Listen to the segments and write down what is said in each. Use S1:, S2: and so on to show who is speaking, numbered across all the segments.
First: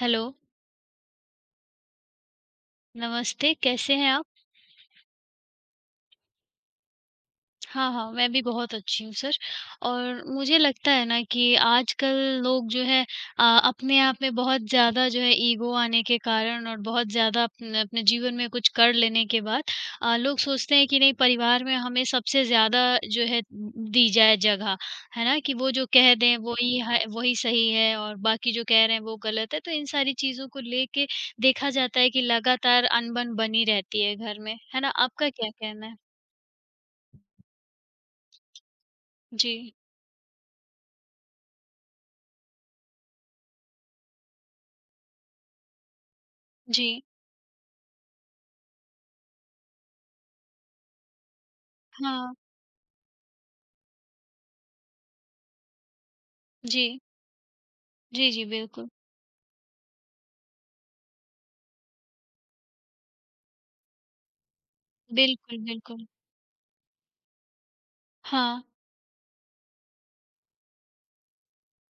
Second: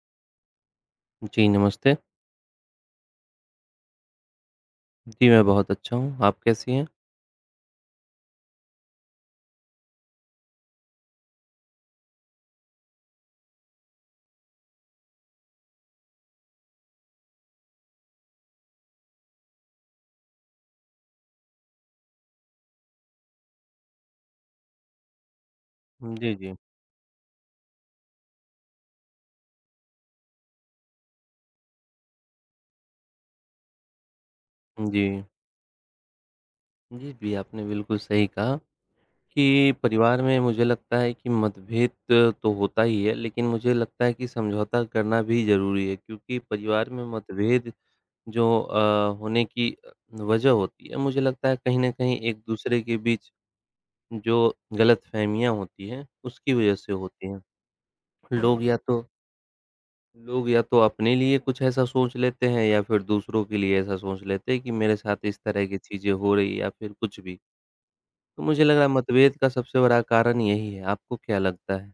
S1: Hello,
S2: जी, नमस्ते।
S1: नमस्ते, कैसे हैं आप?
S2: जी, मैं बहुत अच्छा हूँ, आप कैसी हैं?
S1: हाँ, हाँ, मैं भी बहुत अच्छी हूँ सर। और मुझे लगता है ना कि आजकल लोग जो है अ, अपने आप में बहुत ज़्यादा जो है ईगो आने के कारण और बहुत ज़्यादा अपने अपने जीवन में कुछ कर लेने के बाद लोग सोचते हैं कि नहीं परिवार में हमें सबसे ज़्यादा जो है दी जाए जगह, है ना? कि वो जो कह
S2: जी,
S1: दें
S2: जी।
S1: वही है वही सही है और बाकी जो कह रहे हैं वो गलत है। तो इन सारी चीज़ों को लेके देखा जाता है कि लगातार अनबन बनी रहती है घर में, है ना?
S2: जी।
S1: आपका क्या कहना है?
S2: जी, जी, आपने बिल्कुल सही कहा कि
S1: जी,
S2: परिवार में मुझे लगता है कि मतभेद तो होता ही है, लेकिन मुझे लगता है कि समझौता करना भी ज़रूरी है क्योंकि
S1: जी।
S2: परिवार में मतभेद जो होने की वजह होती है, मुझे लगता है कहीं न कहीं
S1: हाँ,
S2: एक-दूसरे के बीच जो गलतफ़हमियाँ होती हैं, उसकी वजह
S1: जी।
S2: से होती हैं।
S1: जी, जी,
S2: लोग या
S1: बिल्कुल।
S2: तो लोग या तो अपने लिए कुछ ऐसा सोच लेते हैं या फिर दूसरों के लिए ऐसा सोच लेते हैं कि मेरे साथ इस
S1: बिल्कुल,
S2: तरह की
S1: बिल्कुल।
S2: चीज़ें हो रही है या फिर कुछ भी। तो
S1: हाँ,
S2: मुझे लग रहा है मतभेद का सबसे बड़ा कारण यही है, आपको क्या लगता है?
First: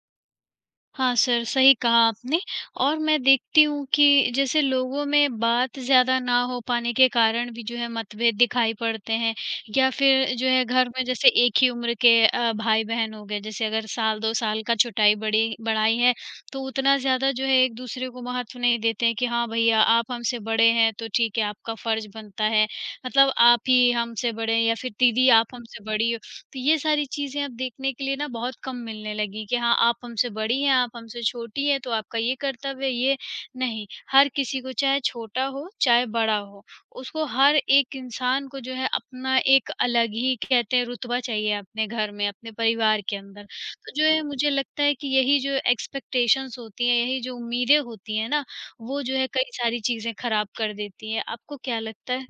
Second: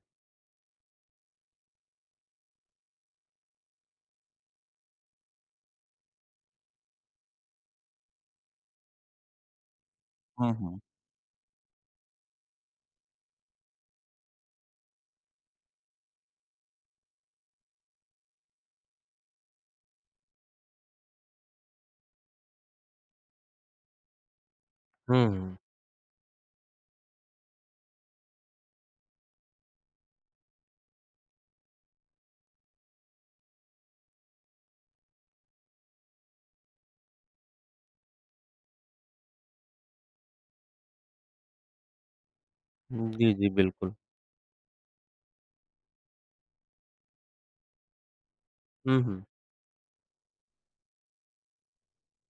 S1: हाँ सर, सही कहा आपने। और मैं देखती हूँ कि जैसे लोगों में बात ज़्यादा ना हो पाने के कारण भी जो है मतभेद दिखाई पड़ते हैं या फिर जो
S2: हुँ,
S1: है
S2: हुँ।
S1: घर में जैसे एक ही उम्र के भाई-बहन हो गए, जैसे अगर साल 2 साल का छुटाई बड़ी बढ़ाई है, तो उतना ज़्यादा जो है एक-दूसरे को महत्व नहीं देते हैं कि हाँ, भैया आप हमसे बड़े हैं, तो ठीक है आपका फ़र्ज़ बनता है, मतलब आप ही हमसे बड़े हैं या फिर
S2: हुँ,
S1: दीदी आप
S2: हुँ।
S1: हमसे बड़ी। तो ये सारी चीज़ें अब देखने के लिए ना बहुत कम मिलने लगी कि हाँ, आप हमसे बड़ी हैं, आप हमसे छोटी हैं, तो आपका ये कर्तव्य है, ये नहीं, हर किसी को चाहे छोटा हो, चाहे बड़ा हो, उसको हर एक इंसान को जो है अपना एक अलग ही कहते हैं रुतबा चाहिए अपने घर में, अपने परिवार के
S2: जी,
S1: अंदर।
S2: जी,
S1: तो
S2: बिल्कुल।
S1: जो है मुझे लगता है कि यही जो एक्सपेक्टेशंस होती हैं, यही जो उम्मीदें होती हैं ना,
S2: हुँ,
S1: वो जो
S2: हुँ।
S1: है कई सारी चीज़ें खराब कर देती हैं। आपको क्या लगता है?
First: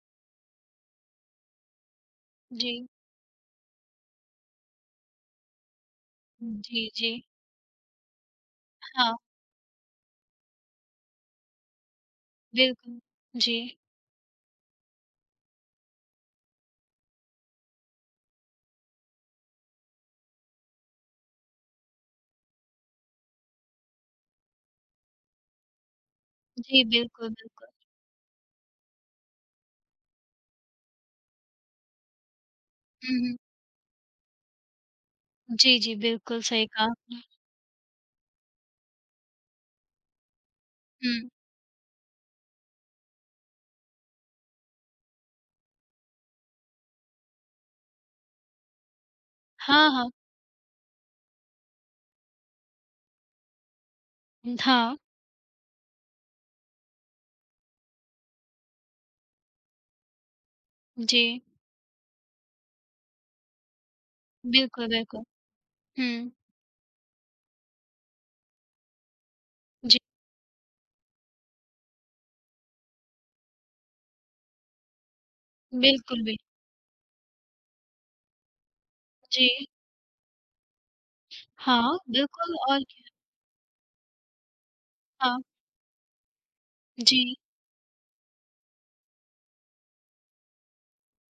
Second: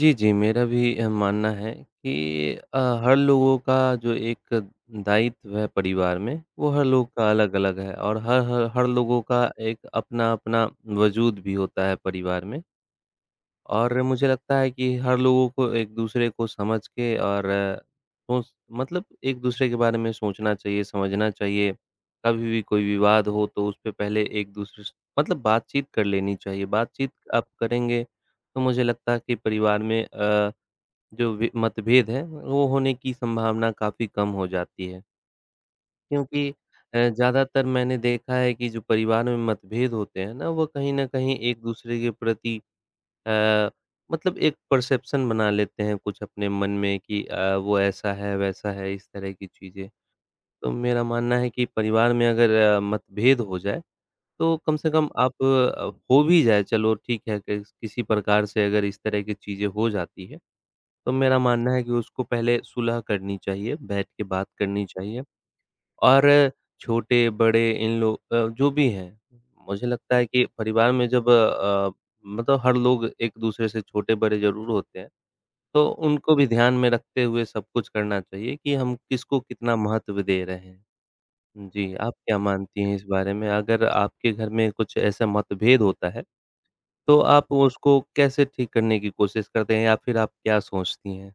S2: जी, जी, मेरा भी मानना है कि
S1: जी।
S2: हर लोगों का जो एक दायित्व है परिवार में, वो हर
S1: जी,
S2: लोग
S1: जी।
S2: का अलग-अलग है और हर हर हर
S1: हाँ,
S2: लोगों का एक अपना-अपना वजूद भी होता है परिवार में।
S1: बिल्कुल। जी।
S2: और मुझे लगता है कि हर लोगों को एक-दूसरे को समझ के और सोच मतलब एक-दूसरे के बारे में सोचना चाहिए, समझना चाहिए। कभी भी कोई विवाद हो तो उसपे पहले एक-दूसरे से मतलब बातचीत कर लेनी चाहिए।
S1: जी,
S2: बातचीत
S1: बिल्कुल,
S2: आप
S1: बिल्कुल।
S2: करेंगे तो मुझे लगता है कि परिवार में जो वि मतभेद है वो होने की
S1: हुँ, हुँ।
S2: संभावना काफ़ी कम हो जाती है।
S1: जी, जी, बिल्कुल
S2: क्योंकि
S1: सही कहा आपने।
S2: ज़्यादातर मैंने देखा है कि जो परिवार में मतभेद होते हैं ना, वो कहीं न
S1: हुँ।
S2: कहीं एक-दूसरे के प्रति अ, मतलब एक परसेप्शन बना लेते हैं कुछ अपने मन में कि वो ऐसा है, वैसा है, इस तरह की
S1: हाँ,
S2: चीज़ें।
S1: हाँ।
S2: तो मेरा मानना है कि परिवार में अगर मतभेद हो जाए, तो कम से
S1: हाँ।
S2: कम आप हो भी जाए, चलो ठीक है, किस किसी प्रकार से अगर इस तरह की चीज़ें हो जाती है, तो
S1: जी,
S2: मेरा मानना है कि उसको पहले सुलह करनी चाहिए, बैठ के बात करनी
S1: बिल्कुल,
S2: चाहिए।
S1: बिल्कुल।
S2: और
S1: हुँ।
S2: छोटे, बड़े इन लोग जो भी हैं, मुझे
S1: जी,
S2: लगता है कि परिवार में जब मतलब हर लोग एक-दूसरे से छोटे-बड़े ज़रूर होते हैं, तो
S1: बिल्कुल
S2: उनको
S1: भी।
S2: भी ध्यान में रखते हुए सब कुछ करना चाहिए कि हम किसको
S1: जी।
S2: कितना महत्व दे रहे हैं। जी,
S1: हाँ,
S2: आप क्या
S1: बिल्कुल
S2: मानती
S1: और
S2: हैं इस
S1: क्या
S2: बारे में? अगर आपके घर में कुछ ऐसा
S1: हाँ,
S2: मतभेद होता है,
S1: जी।
S2: तो आप उसको कैसे ठीक करने की कोशिश करते हैं या फिर आप क्या सोचती हैं?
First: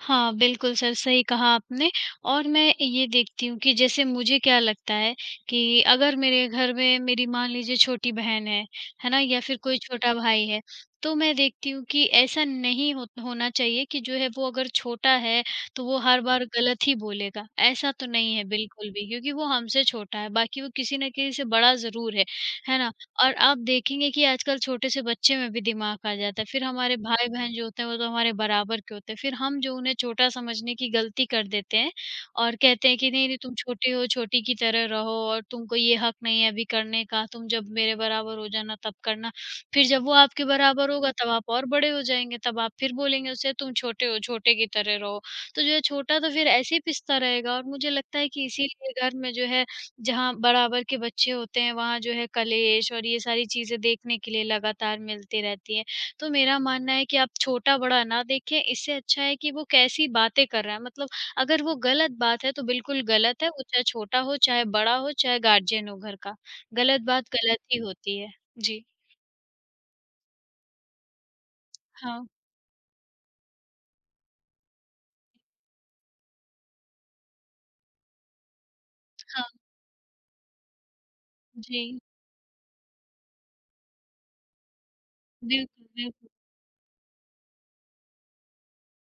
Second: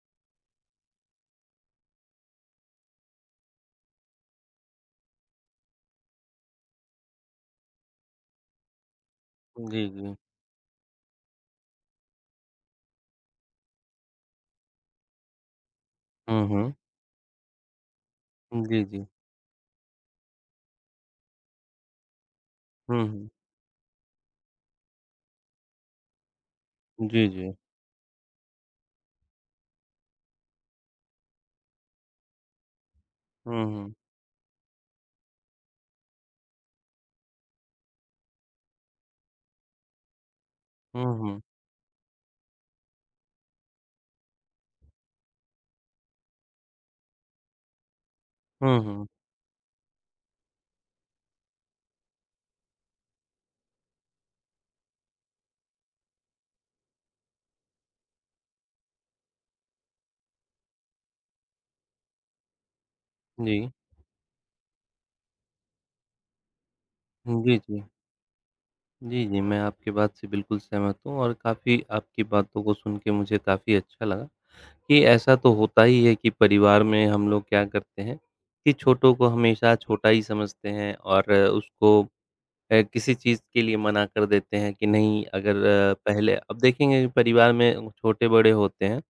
S1: हाँ, बिल्कुल सर, सही कहा आपने। और मैं ये देखती हूँ कि जैसे मुझे क्या लगता है कि अगर मेरे घर में मेरी मान लीजिए छोटी बहन है ना? या फिर कोई
S2: जी,
S1: छोटा
S2: जी।
S1: भाई है, तो मैं देखती हूँ कि ऐसा नहीं हो होना चाहिए कि जो है वो अगर छोटा है, तो वो हर बार
S2: हुँ, हुँ।
S1: गलत ही बोलेगा। ऐसा तो नहीं है
S2: जी,
S1: बिल्कुल
S2: जी।
S1: भी क्योंकि वो हमसे छोटा है, बाकी वो किसी न किसी से बड़ा ज़रूर है ना?
S2: हुँ, हुँ।
S1: और आप देखेंगे कि आजकल छोटे से बच्चे में भी दिमाग आ जाता है। फिर हमारे
S2: जी, जी।
S1: भाई-बहन जो होते हैं, वो तो हमारे बराबर के होते हैं। फिर हम जो उन्हें छोटा समझने की गलती कर देते हैं और कहते हैं कि, "नहीं-नहीं तुम
S2: हुँ,
S1: छोटे
S2: हुँ।
S1: हो, छोटी की तरह रहो और तुमको ये हक नहीं है अभी करने का। तुम जब मेरे बराबर हो जाना तब करना।" फिर जब वो आपके बराबर
S2: हुँ,
S1: होगा तब
S2: हुँ।
S1: आप और बड़े हो जाएँगे, तब आप फिर बोलेंगे उसे, "तुम छोटे हो, छोटे की तरह रहो।" तो जो है छोटा तो फिर ऐसे ही पिसता रहेगा और मुझे लगता है कि
S2: हुँ,
S1: इसीलिए
S2: हुँ।
S1: घर में जो है जहाँ बराबर के बच्चे होते हैं, वहाँ जो है कलेश और ये सारी चीज़ें देखने के लिए लगातार मिलती रहती हैं। तो मेरा मानना है कि आप छोटा-बड़ा ना देखें, इससे अच्छा है कि वो कैसी बातें कर रहा है। मतलब अगर वो गलत बात है, तो बिल्कुल गलत है,
S2: जी।
S1: वो चाहे छोटा हो, चाहे बड़ा हो, चाहे गार्जियन हो घर का। गलत बात
S2: जी,
S1: गलत ही
S2: जी।
S1: होती है। जी।
S2: जी, जी, मैं आपकी बात से बिल्कुल सहमत हूँ और काफ़ी
S1: हाँ,
S2: आपकी बातों को सुन के मुझे काफ़ी अच्छा लगा कि ऐसा तो होता ही है कि परिवार में हम लोग क्या करते हैं कि छोटों को
S1: हाँ,
S2: हमेशा छोटा ही समझते हैं और
S1: जी।
S2: उसको किसी चीज़ के लिए मना कर देते हैं कि नहीं अगर
S1: बिल्कुल, बिल्कुल।
S2: पहले अब देखेंगे कि परिवार में छोटे-बड़े होते हैं,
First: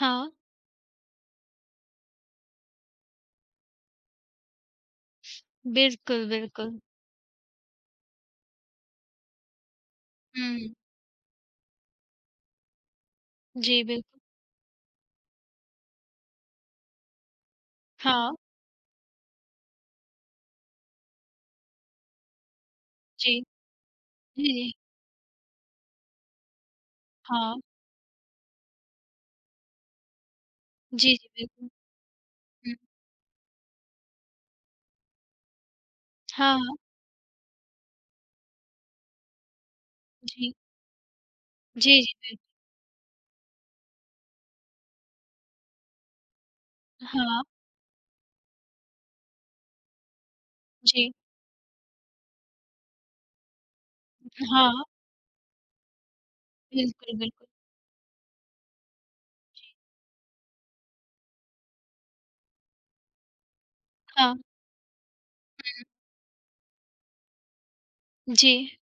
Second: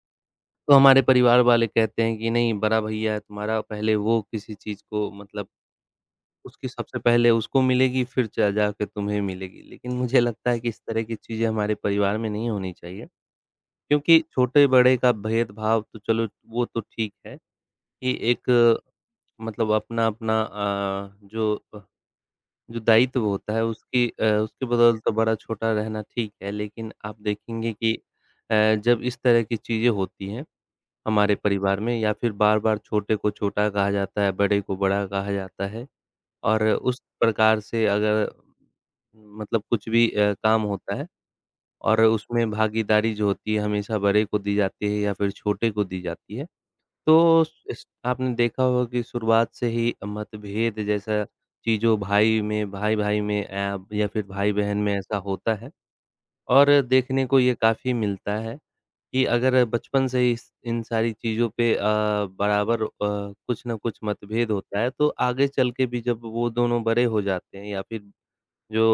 S1: हाँ,
S2: तो हमारे परिवार वाले कहते हैं कि नहीं बड़ा भैया है तुम्हारा पहले वो किसी चीज़ को मतलब
S1: बिल्कुल,
S2: उसकी
S1: बिल्कुल।
S2: सबसे पहले उसको मिलेगी फिर च जाके तुम्हें मिलेगी। लेकिन मुझे लगता है कि
S1: हुँ,
S2: इस तरह की चीज़ें हमारे परिवार में नहीं होनी चाहिए।
S1: जी,
S2: क्योंकि
S1: बिल्कुल।
S2: छोटे-बड़े का भेदभाव तो चलो वो तो ठीक है कि
S1: हाँ,
S2: एक मतलब अपना-अपना जो दायित्व
S1: जी।
S2: होता है उसकी
S1: जी,
S2: उसके
S1: जी।
S2: बदौलत बड़ा-छोटा रहना ठीक है। लेकिन आप
S1: हाँ।
S2: देखेंगे कि जब इस तरह की चीज़ें होती हैं
S1: जी, जी,
S2: हमारे
S1: बिल्कुल।
S2: परिवार में या फिर
S1: हुँ।
S2: बार-बार छोटे को छोटा कहा जाता है, बड़े को बड़ा कहा जाता है।
S1: हाँ,
S2: और
S1: हाँ।
S2: उस प्रकार से अगर मतलब कुछ भी
S1: जी।
S2: काम होता है
S1: जी,
S2: और
S1: जी, बिल्कुल।
S2: उसमें भागीदारी जो होती है हमेशा बड़े को दी जाती है या फिर छोटे को दी जाती है।
S1: हाँ,
S2: तो इस आपने देखा होगा कि शुरुआत से ही मतभेद
S1: जी।
S2: जैसा चीज़ों भाई में भाई-भाई में या फिर भाई-बहन
S1: हाँ,
S2: में ऐसा होता है और
S1: बिल्कुल,
S2: देखने को
S1: बिल्कुल।
S2: ये काफ़ी मिलता है। कि अगर बचपन से ही इस इन सारी चीज़ों पे बराबर कुछ न कुछ
S1: हाँ,
S2: मतभेद होता है, तो आगे चल के भी जब वो दोनों बड़े हो जाते हैं या फिर
S1: जी।
S2: जो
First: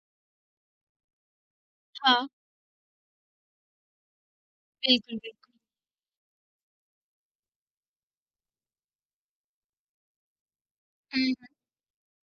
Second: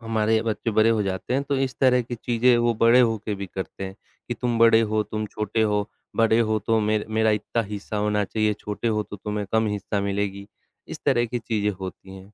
S2: हमारे बच्चे बड़े हो जाते हैं, तो इस तरह की
S1: हाँ,
S2: चीज़ें वो बड़े होके भी करते हैं कि तुम बड़े हो,
S1: बिल्कुल,
S2: तुम
S1: बिल्कुल।
S2: छोटे हो, बड़े हो तो मेरा इतना हिस्सा होना चाहिए, छोटे हो तो तुम्हें कम हिस्सा मिलेगी। इस तरह की
S1: हुँ।
S2: चीज़ें होती हैं।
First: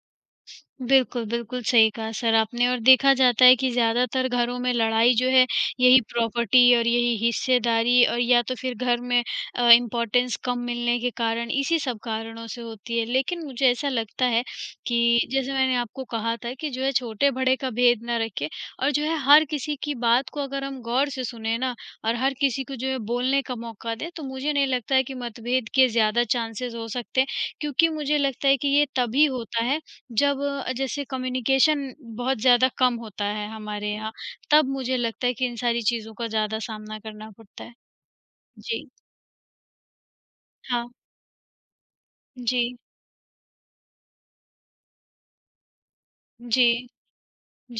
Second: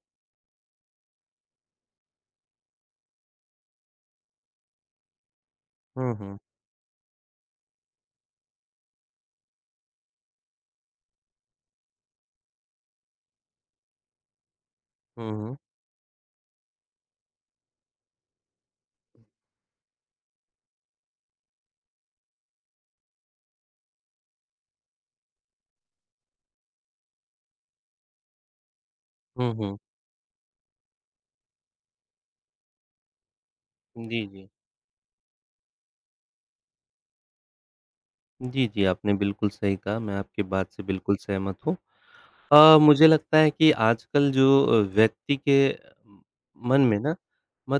S1: बिल्कुल, बिल्कुल सही कहा सर आपने। और देखा जाता है कि ज़्यादातर घरों में लड़ाई जो है यही
S2: हुँ, हुँ।
S1: प्रॉपर्टी और यही हिस्सेदारी और या तो फिर घर में इम्पोर्टेंस कम मिलने के कारण इसी सब कारणों से होती है। लेकिन मुझे ऐसा लगता है कि
S2: हुँ,
S1: जैसे
S2: हुँ।
S1: मैंने आपको कहा था कि जो है छोटे-बड़े का भेद ना रखें और जो है हर किसी की बात को अगर हम गौर से सुने ना और हर किसी को जो है बोलने का मौका दें, तो मुझे नहीं लगता है कि मतभेद के ज़्यादा चांसेस हो सकते हैं। क्योंकि मुझे लगता है कि ये तभी
S2: हुँ,
S1: होता
S2: हुँ।
S1: है जब जैसे कम्युनिकेशन बहुत ज़्यादा कम होता है हमारे यहाँ,
S2: जी, जी।
S1: तब मुझे लगता है कि इन सारी चीज़ों का ज़्यादा सामना करना पड़ता है।
S2: जी, जी,
S1: जी,
S2: आपने बिल्कुल सही कहा, मैं आपकी बात से
S1: हाँ।
S2: बिल्कुल सहमत हूँ।
S1: जी,
S2: मुझे लगता है कि आजकल जो व्यक्ति के म
S1: जी,
S2: मन में ना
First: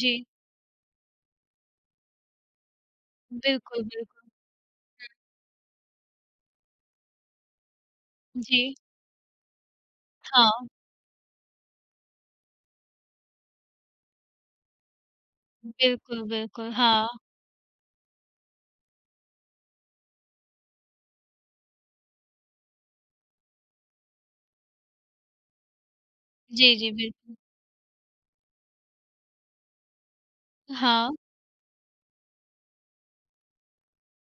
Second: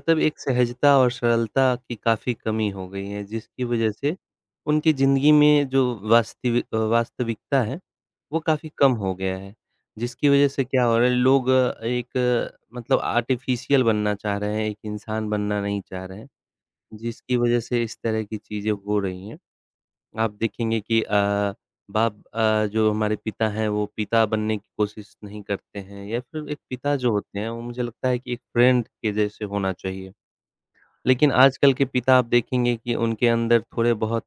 S1: जी।
S2: एक सहजता और सरलता की काफ़ी कमी हो गई है, जिसकी
S1: बिल्कुल,
S2: वजह से
S1: बिल्कुल।
S2: उनकी ज़िंदगी में जो वास्तविकता है, वो काफ़ी
S1: जी,
S2: कम हो गया है। जिसकी वजह से
S1: हाँ।
S2: क्या हो रहा है लोग एक मतलब आर्टिफ़िशियल बनना चाह रहे हैं, एक इंसान बनना नहीं चाह रहे
S1: बिल्कुल,
S2: हैं,
S1: बिल्कुल। हाँ।
S2: जिसकी वजह से इस तरह की चीज़ें हो रही हैं। आप देखेंगे कि बाप जो हमारे पिता हैं, वो पिता बनने की कोशिश नहीं करते हैं या फिर एक
S1: जी, जी,
S2: पिता जो
S1: बिल्कुल।
S2: होते हैं, वो मुझे लगता है कि एक फ्रेंड के जैसे होना चाहिए।
S1: हाँ।
S2: लेकिन आजकल के पिता आप देखेंगे कि उनके अंदर थोड़े बहुत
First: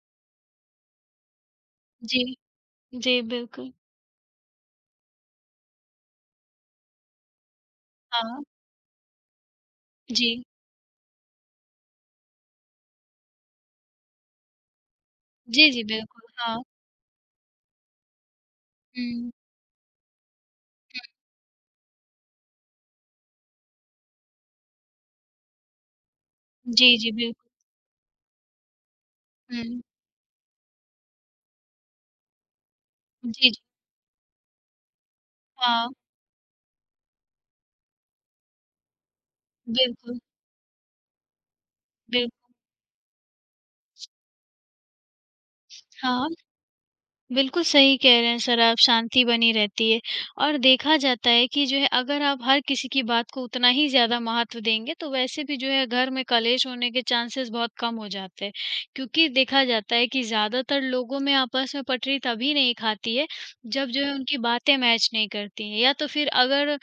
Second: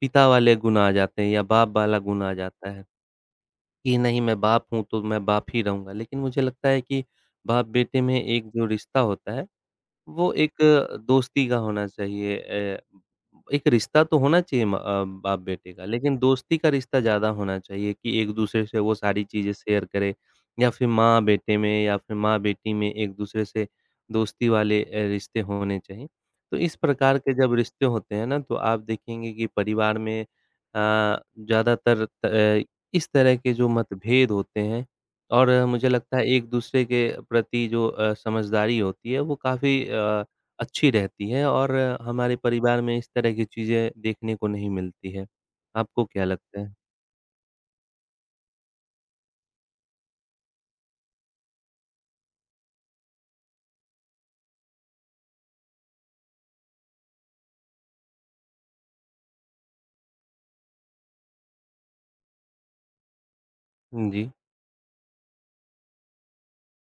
S2: पिता वाले गुण आ जाते हैं या बाप वाला गुण
S1: जी,
S2: आ जाता है,
S1: जी, बिल्कुल।
S2: कि नहीं मैं बाप हूँ, तो मैं बाप ही रहूँगा। लेकिन मुझे लगता है कि बाप-बेटे में
S1: हाँ।
S2: एक जो रिश्ता होता है वो
S1: जी।
S2: एक दोस्ती का होना चाहिए एक रिश्ता तो होना चाहिए
S1: जी,
S2: बाप-बेटे
S1: जी,
S2: का, लेकिन
S1: बिल्कुल। हाँ।
S2: दोस्ती का रिश्ता ज़्यादा होना चाहिए कि एक-दूसरे से वो सारी
S1: हुँ।
S2: चीज़ें शेयर करें या फिर माँ-बेटे में या फिर माँ-बेटी में एक-दूसरे से दोस्ती वाले रिश्ते होने चाहिए। तो इस
S1: जी, जी,
S2: प्रकार के
S1: बिल्कुल।
S2: जब रिश्ते होते हैं ना, तो आप देखेंगे कि
S1: हुँ।
S2: परिवार में ज़्यादातर इस तरह
S1: जी,
S2: के
S1: जी।
S2: जो मतभेद होते हैं और मुझे
S1: हाँ।
S2: लगता है एक-दूसरे के प्रति जो समझदारी होती है वो काफ़ी
S1: बिल्कुल,
S2: अच्छी रहती है और हमारे
S1: बिल्कुल।
S2: परिवार में इस तरह की चीज़ें देखने को नहीं मिलती है। आपको क्या
S1: हाँ।
S2: लगता है?
S1: बिल्कुल सही कह रहे हैं सर आप, शांति बनी रहती है और देखा जाता है कि जो है अगर आप हर किसी की बात को उतना ही ज़्यादा महत्व देंगे, तो वैसे भी जो है घर में कलेश होने के चांसेस बहुत कम हो जाते हैं। क्योंकि देखा जाता है कि ज़्यादातर लोगों में आपस में पटरी तभी नहीं खाती है, जब जो है
S2: जी।
S1: उनकी बातें मैच नहीं करती हैं या तो फिर अगर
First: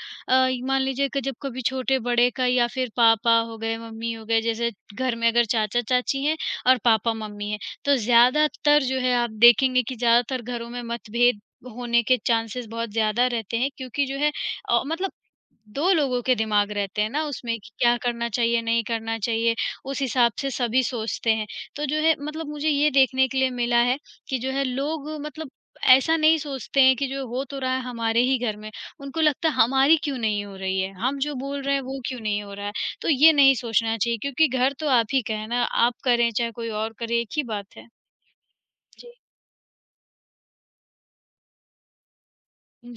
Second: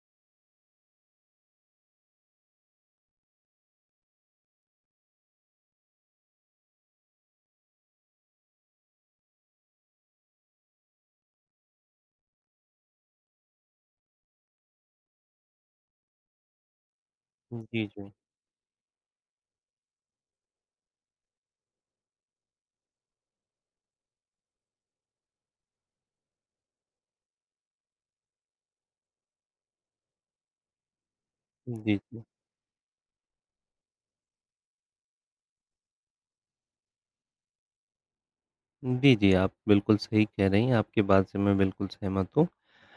S1: मान लीजिए कि जब कभी छोटे-बड़े का या फिर पापा हो गए, मम्मी हो गए, जैसे घर में अगर चाचा-चाची हैं और पापा-मम्मी हैं। तो ज़्यादातर जो है आप देखेंगे कि ज़्यादातर घरों में मतभेद होने के चांसेस बहुत ज़्यादा रहते हैं क्योंकि जो है मतलब 2 लोगों के दिमाग रहते हैं ना उसमें कि
S2: जी,
S1: क्या
S2: जी।
S1: करना चाहिए, नहीं करना चाहिए, उस हिसाब से सभी सोचते हैं। तो जो है मतलब मुझे ये देखने के लिए मिला है कि जो है लोग मतलब ऐसा नहीं सोचते हैं कि जो हो तो रहा है हमारे ही घर में, उनको लगता है हमारी क्यों नहीं हो रही है? हम जो बोल रहे हैं
S2: जी,
S1: वो क्यों
S2: जी।
S1: नहीं हो रहा है? तो ये नहीं सोचना चाहिए क्योंकि घर तो आप ही का है ना, आप करें चाहे कोई और करे एक ही बात है। जी।
S2: जी, जी, आप बिल्कुल सही कह रही हैं, आपकी बात से मैं बिल्कुल सहमत हूँ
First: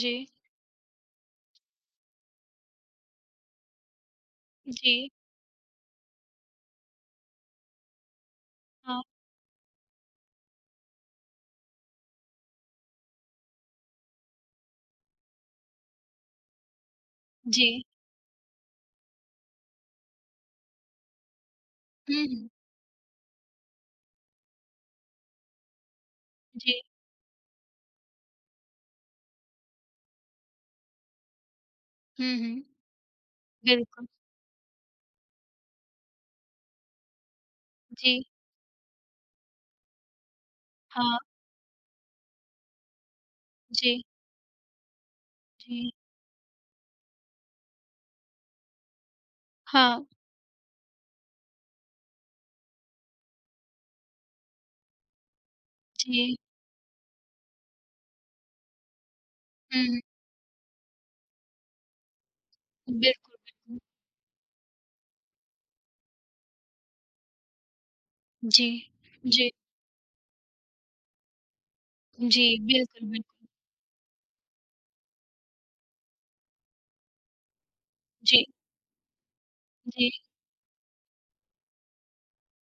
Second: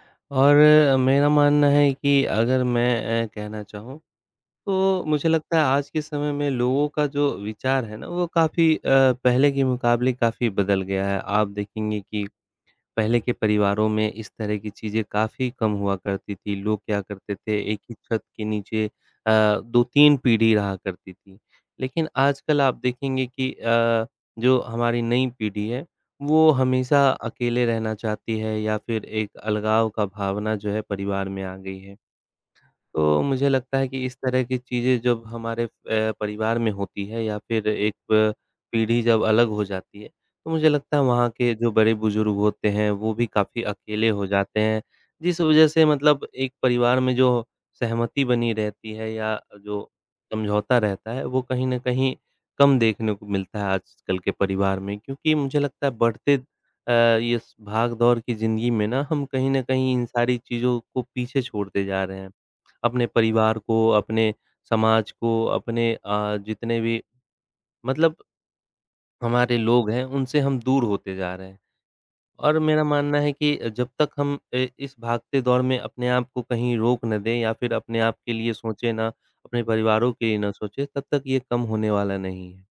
S1: जी,
S2: और मेरा मानना है कि अगर मैं कहना चाहूँ
S1: जी,
S2: तो मुझे लगता है आज के समय में लोगों का जो विचार है ना वो काफ़ी
S1: हाँ,
S2: पहले के मुकाबले काफ़ी बदल गया है। आप देखेंगे कि पहले के परिवारों में इस तरह की चीज़ें काफ़ी कम हुआ करती थी। लोग क्या करते थे,
S1: जी।
S2: एक ही छत के नीचे अ, 2-3 पीढ़ी रहा करती थी। लेकिन
S1: हुँ, हुँ,
S2: आजकल आप देखेंगे कि जो हमारी नई पीढ़ी है, वो
S1: जी,
S2: हमेशा अकेले रहना चाहती है या फिर एक अलगाव का भावना जो है परिवार में आ गई है।
S1: हुँ, हुँ,
S2: तो मुझे लगता है कि
S1: बिल्कुल,
S2: इस तरह की चीज़ें जब हमारे परिवार में होती है या फिर एक
S1: जी,
S2: पीढ़ी जब अलग हो जाती है, तो मुझे लगता है
S1: हाँ,
S2: वहाँ के जो बड़े-बुजुर्ग होते हैं, वो भी काफ़ी
S1: जी,
S2: अकेले हो जाते हैं। जिस वज़ह से
S1: जी,
S2: मतलब एक परिवार में जो सहमति बनी रहती है या जो
S1: हाँ,
S2: समझौता रहता है, वो कहीं न कहीं कम देखने को मिलता है आजकल के परिवार में। क्योंकि मुझे लगता है बढ़ते
S1: जी,
S2: ये स भाग-दौड़ की ज़िंदगी में ना हम कहीं न
S1: हुँ,
S2: कहीं
S1: हुँ,
S2: इन सारी चीज़ों को पीछे छोड़ते जा रहे हैं। अपने
S1: बिल्कुल,
S2: परिवार
S1: बिल्कुल,
S2: को, अपने समाज को, अपने जितने भी मतलब
S1: जी, जी,
S2: हमारे लोग हैं, उनसे हम दूर होते जा रहे हैं।
S1: जी,
S2: और मेरा
S1: बिल्कुल,
S2: मानना है
S1: बिल्कुल,
S2: कि जब तक हम इस भागते दौर में अपने आप को कहीं रोक ना दें या फिर अपने आप के
S1: जी,
S2: लिए सोचें ना, अपने
S1: जी।
S2: परिवारों के लिए ना सोचें, तब तक ये कम होने वाला नहीं है।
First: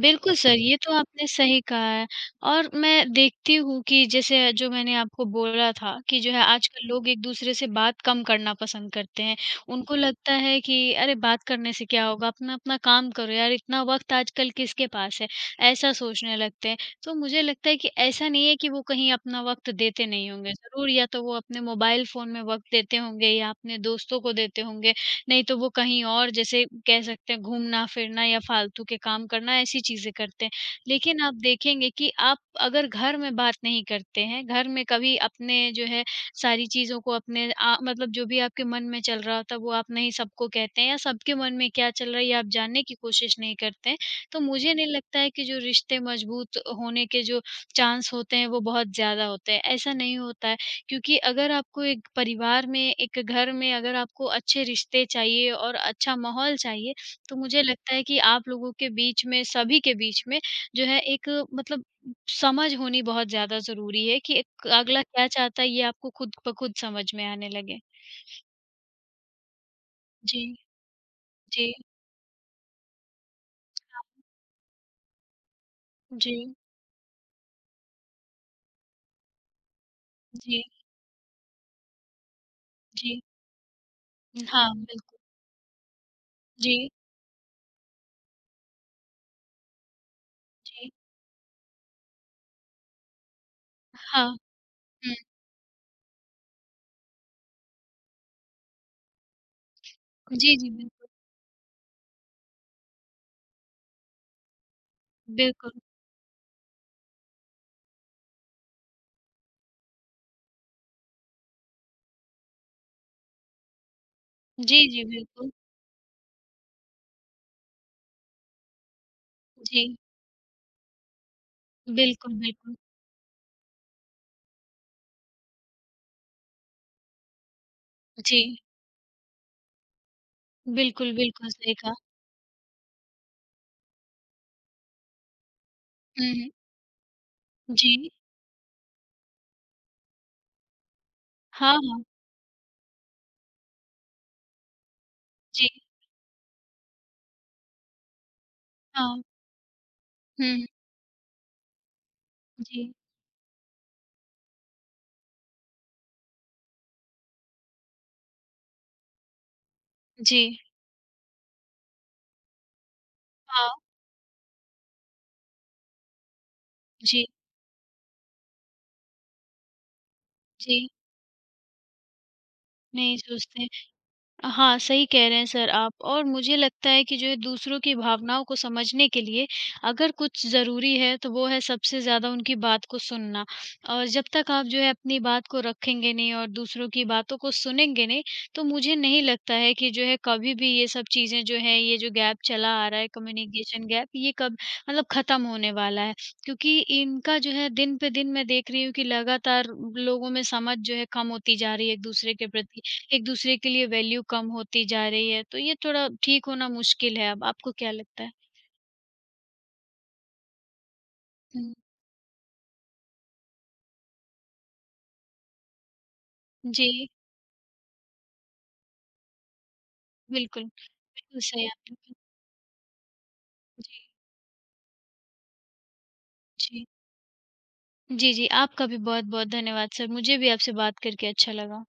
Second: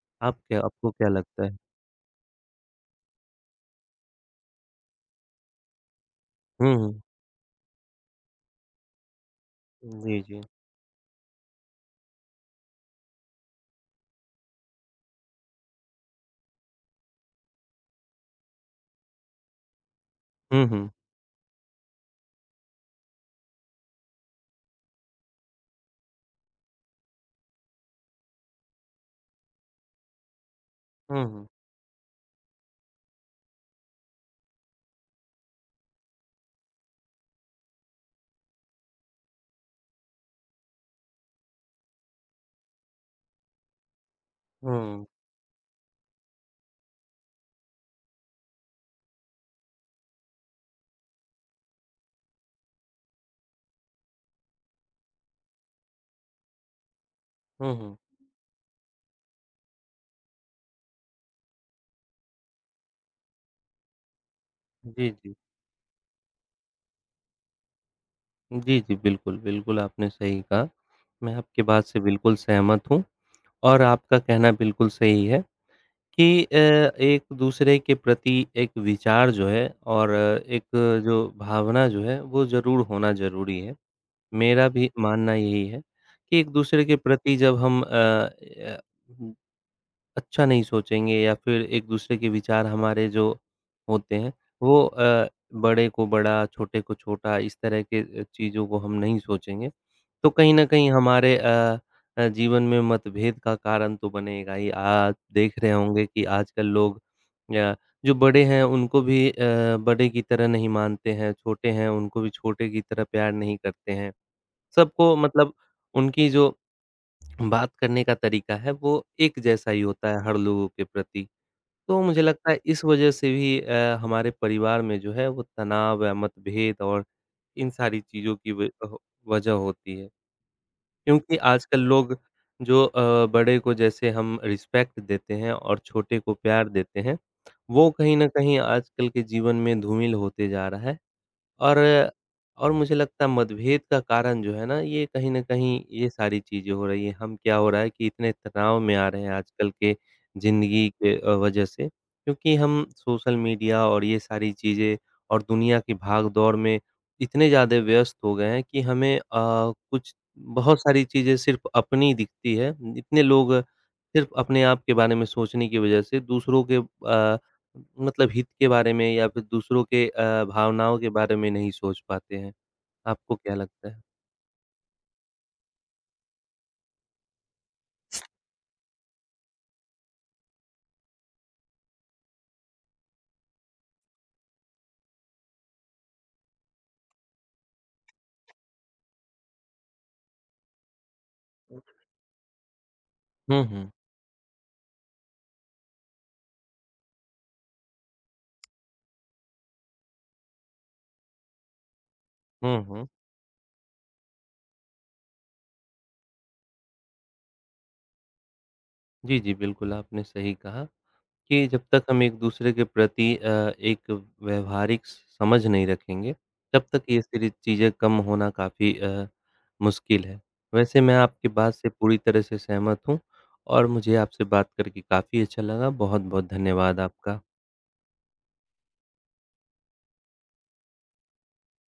S1: बिल्कुल
S2: आप
S1: सर,
S2: क्या
S1: ये
S2: आपको
S1: तो
S2: क्या
S1: आपने
S2: लगता है?
S1: सही कहा है। और मैं देखती हूँ कि जैसे जो मैंने आपको बोला था कि जो है
S2: हुँ,
S1: आजकल
S2: हुँ।
S1: लोग एक-दूसरे से बात कम करना पसंद करते हैं। उनको
S2: जी,
S1: लगता
S2: जी।
S1: है कि अरे बात करने से क्या होगा? अपना-अपना काम करो यार, इतना वक़्त आजकल किसके पास है? ऐसा सोचने लगते हैं। तो मुझे लगता है कि ऐसा नहीं है कि वो कहीं अपना वक़्त देते नहीं होंगे।
S2: हुँ, हुँ।
S1: ज़रूर या तो वो अपने मोबाइल फ़ोन में वक़्त देते होंगे या अपने दोस्तों को देते होंगे, नहीं तो वो कहीं और जैसे कह सकते हैं घूमना-फिरना या फालतू के काम करना ऐसी चीज़ें करते हैं। लेकिन
S2: हुँ,
S1: आप
S2: हुँ।
S1: देखेंगे कि आप अगर घर में बात नहीं करते हैं, घर में कभी अपने जो है सारी चीज़ों को अपने मतलब जो भी आपके मन में चल रहा होता है वो आप नहीं सबको कहते हैं या सबके मन में क्या चल रहा है ये आप जानने की कोशिश नहीं करते हैं। तो मुझे नहीं
S2: हुँ,
S1: लगता है कि जो रिश्ते मजबूत होने के जो चांस होते हैं वो बहुत ज़्यादा होते हैं, ऐसा नहीं होता है। क्योंकि अगर आपको एक परिवार में, एक घर में अगर आपको अच्छे रिश्ते चाहिए और अच्छा माहौल चाहिए, तो मुझे
S2: हुँ,
S1: लगता
S2: हुँ।
S1: है कि आप लोगों के बीच में, सभी के बीच में जो है एक मतलब समझ होनी बहुत ज़्यादा ज़रूरी है कि एक अगला
S2: जी,
S1: क्या
S2: जी।
S1: चाहता है, ये आपको खुद ब खुद समझ में आने लगे।
S2: जी, जी, बिल्कुल, बिल्कुल आपने सही
S1: जी,
S2: कहा। मैं आपकी
S1: जी,
S2: बात से बिल्कुल सहमत हूँ। और आपका कहना बिल्कुल सही है
S1: जी,
S2: कि एक दूसरे के प्रति एक विचार जो है और
S1: जी,
S2: एक जो भावना जो है वो ज़रूर होना
S1: जी।
S2: ज़रूरी है। मेरा
S1: हाँ,
S2: भी
S1: बिल्कुल।
S2: मानना यही है कि एक दूसरे
S1: जी,
S2: के प्रति जब हम अच्छा नहीं
S1: जी।
S2: सोचेंगे या फिर एक-दूसरे के विचार हमारे जो होते
S1: हाँ,
S2: हैं, वो
S1: हुँ।
S2: बड़े को बड़ा, छोटे को छोटा इस तरह के चीज़ों को हम नहीं सोचेंगे, तो कहीं
S1: जी,
S2: न
S1: जी,
S2: कहीं
S1: बिल्कुल,
S2: हमारे जीवन में मतभेद का कारण तो बनेगा ही। आप देख रहे
S1: बिल्कुल।
S2: होंगे कि आजकल लोग अ, जो बड़े हैं उनको भी बड़े की तरह नहीं मानते हैं, छोटे हैं उनको भी छोटे की तरह प्यार नहीं करते हैं।
S1: जी, जी,
S2: सबको
S1: बिल्कुल।
S2: मतलब उनकी जो बात करने का तरीका है वो एक जैसा ही
S1: जी,
S2: होता है हर लोगों के प्रति। तो मुझे
S1: बिल्कुल,
S2: लगता है
S1: बिल्कुल।
S2: इस वजह से भी हमारे परिवार में जो है वो तनाव या मतभेद और इन सारी चीज़ों
S1: जी,
S2: की वजह होती है।
S1: बिल्कुल,
S2: क्योंकि
S1: बिल्कुल सही
S2: आजकल
S1: कहा।
S2: लोग जो बड़े को जैसे हम रिस्पेक्ट देते हैं और छोटे
S1: हुँ,
S2: को
S1: हुँ।
S2: प्यार देते हैं, वो
S1: जी।
S2: कहीं न कहीं आजकल के जीवन में धूमिल होते जा रहा है।
S1: हाँ,
S2: और
S1: हाँ।
S2: और मुझे लगता है मतभेद का कारण जो है ना, ये कहीं न
S1: जी,
S2: कहीं ये सारी चीज़ें हो रही हैं। हम क्या हो रहा है कि इतने तनाव में आ रहे
S1: हाँ।
S2: हैं आजकल के
S1: हुँ,
S2: ज़िंदगी के वजह से क्योंकि हम
S1: जी,
S2: सोशल मीडिया और ये सारी चीज़ें और दुनिया की भाग-दौड़ में इतने ज़्यादा व्यस्त हो गए हैं कि हमें कुछ
S1: जी।
S2: बहुत सारी चीज़ें सिर्फ़ अपनी दिखती है। इतने लोग
S1: हाँ,
S2: सिर्फ़ अपने आप के बारे में सोचने की वजह से दूसरों के
S1: जी,
S2: अ मतलब हित के बारे में या फिर दूसरों के
S1: जी।
S2: भावनाओं के बारे में नहीं सोच पाते हैं।
S1: नहीं
S2: आपको क्या
S1: सोचते।
S2: लगता है?
S1: हाँ, सही कह रहे हैं सर आप। और मुझे लगता है कि जो है दूसरों की भावनाओं को समझने के लिए अगर कुछ ज़रूरी है, तो वो है सबसे ज़्यादा उनकी बात को सुनना। और जब तक आप जो है अपनी बात को रखेंगे नहीं और दूसरों की बातों को सुनेंगे नहीं, तो मुझे नहीं लगता है कि जो है कभी भी ये सब चीज़ें जो हैं, ये जो गैप चला आ रहा है
S2: हुँ,
S1: कम्युनिकेशन
S2: हुँ।
S1: गैप, ये कब मतलब ख़त्म होने वाला है। क्योंकि इनका जो है दिन पे दिन मैं देख रही हूँ कि लगातार लोगों में समझ जो है कम होती जा रही है एक-दूसरे के
S2: हुँ,
S1: प्रति।
S2: हुँ।
S1: एक-दूसरे के लिए वैल्यू कम होती जा रही है, तो ये थोड़ा ठीक होना मुश्किल है अब, आपको क्या लगता है?
S2: जी, जी, बिल्कुल आपने सही कहा कि
S1: हुँ,
S2: जब तक हम एक-दूसरे के प्रति एक व्यावहारिक स समझ नहीं रखेंगे, तब तक
S1: जी,
S2: ये सारी चीज़ें कम होना काफ़ी मुश्किल है।
S1: बिल्कुल।
S2: वैसे मैं
S1: बिल्कुल
S2: आपकी
S1: सही
S2: बात से
S1: आपने कहा।
S2: पूरी तरह से सहमत हूँ और
S1: जी,
S2: मुझे आपसे बात करके काफ़ी अच्छा लगा। बहुत-बहुत
S1: जी।
S2: धन्यवाद आपका।
S1: जी, जी, आपका भी बहुत-बहुत धन्यवाद सर, मुझे भी आपसे बात करके अच्छा लगा।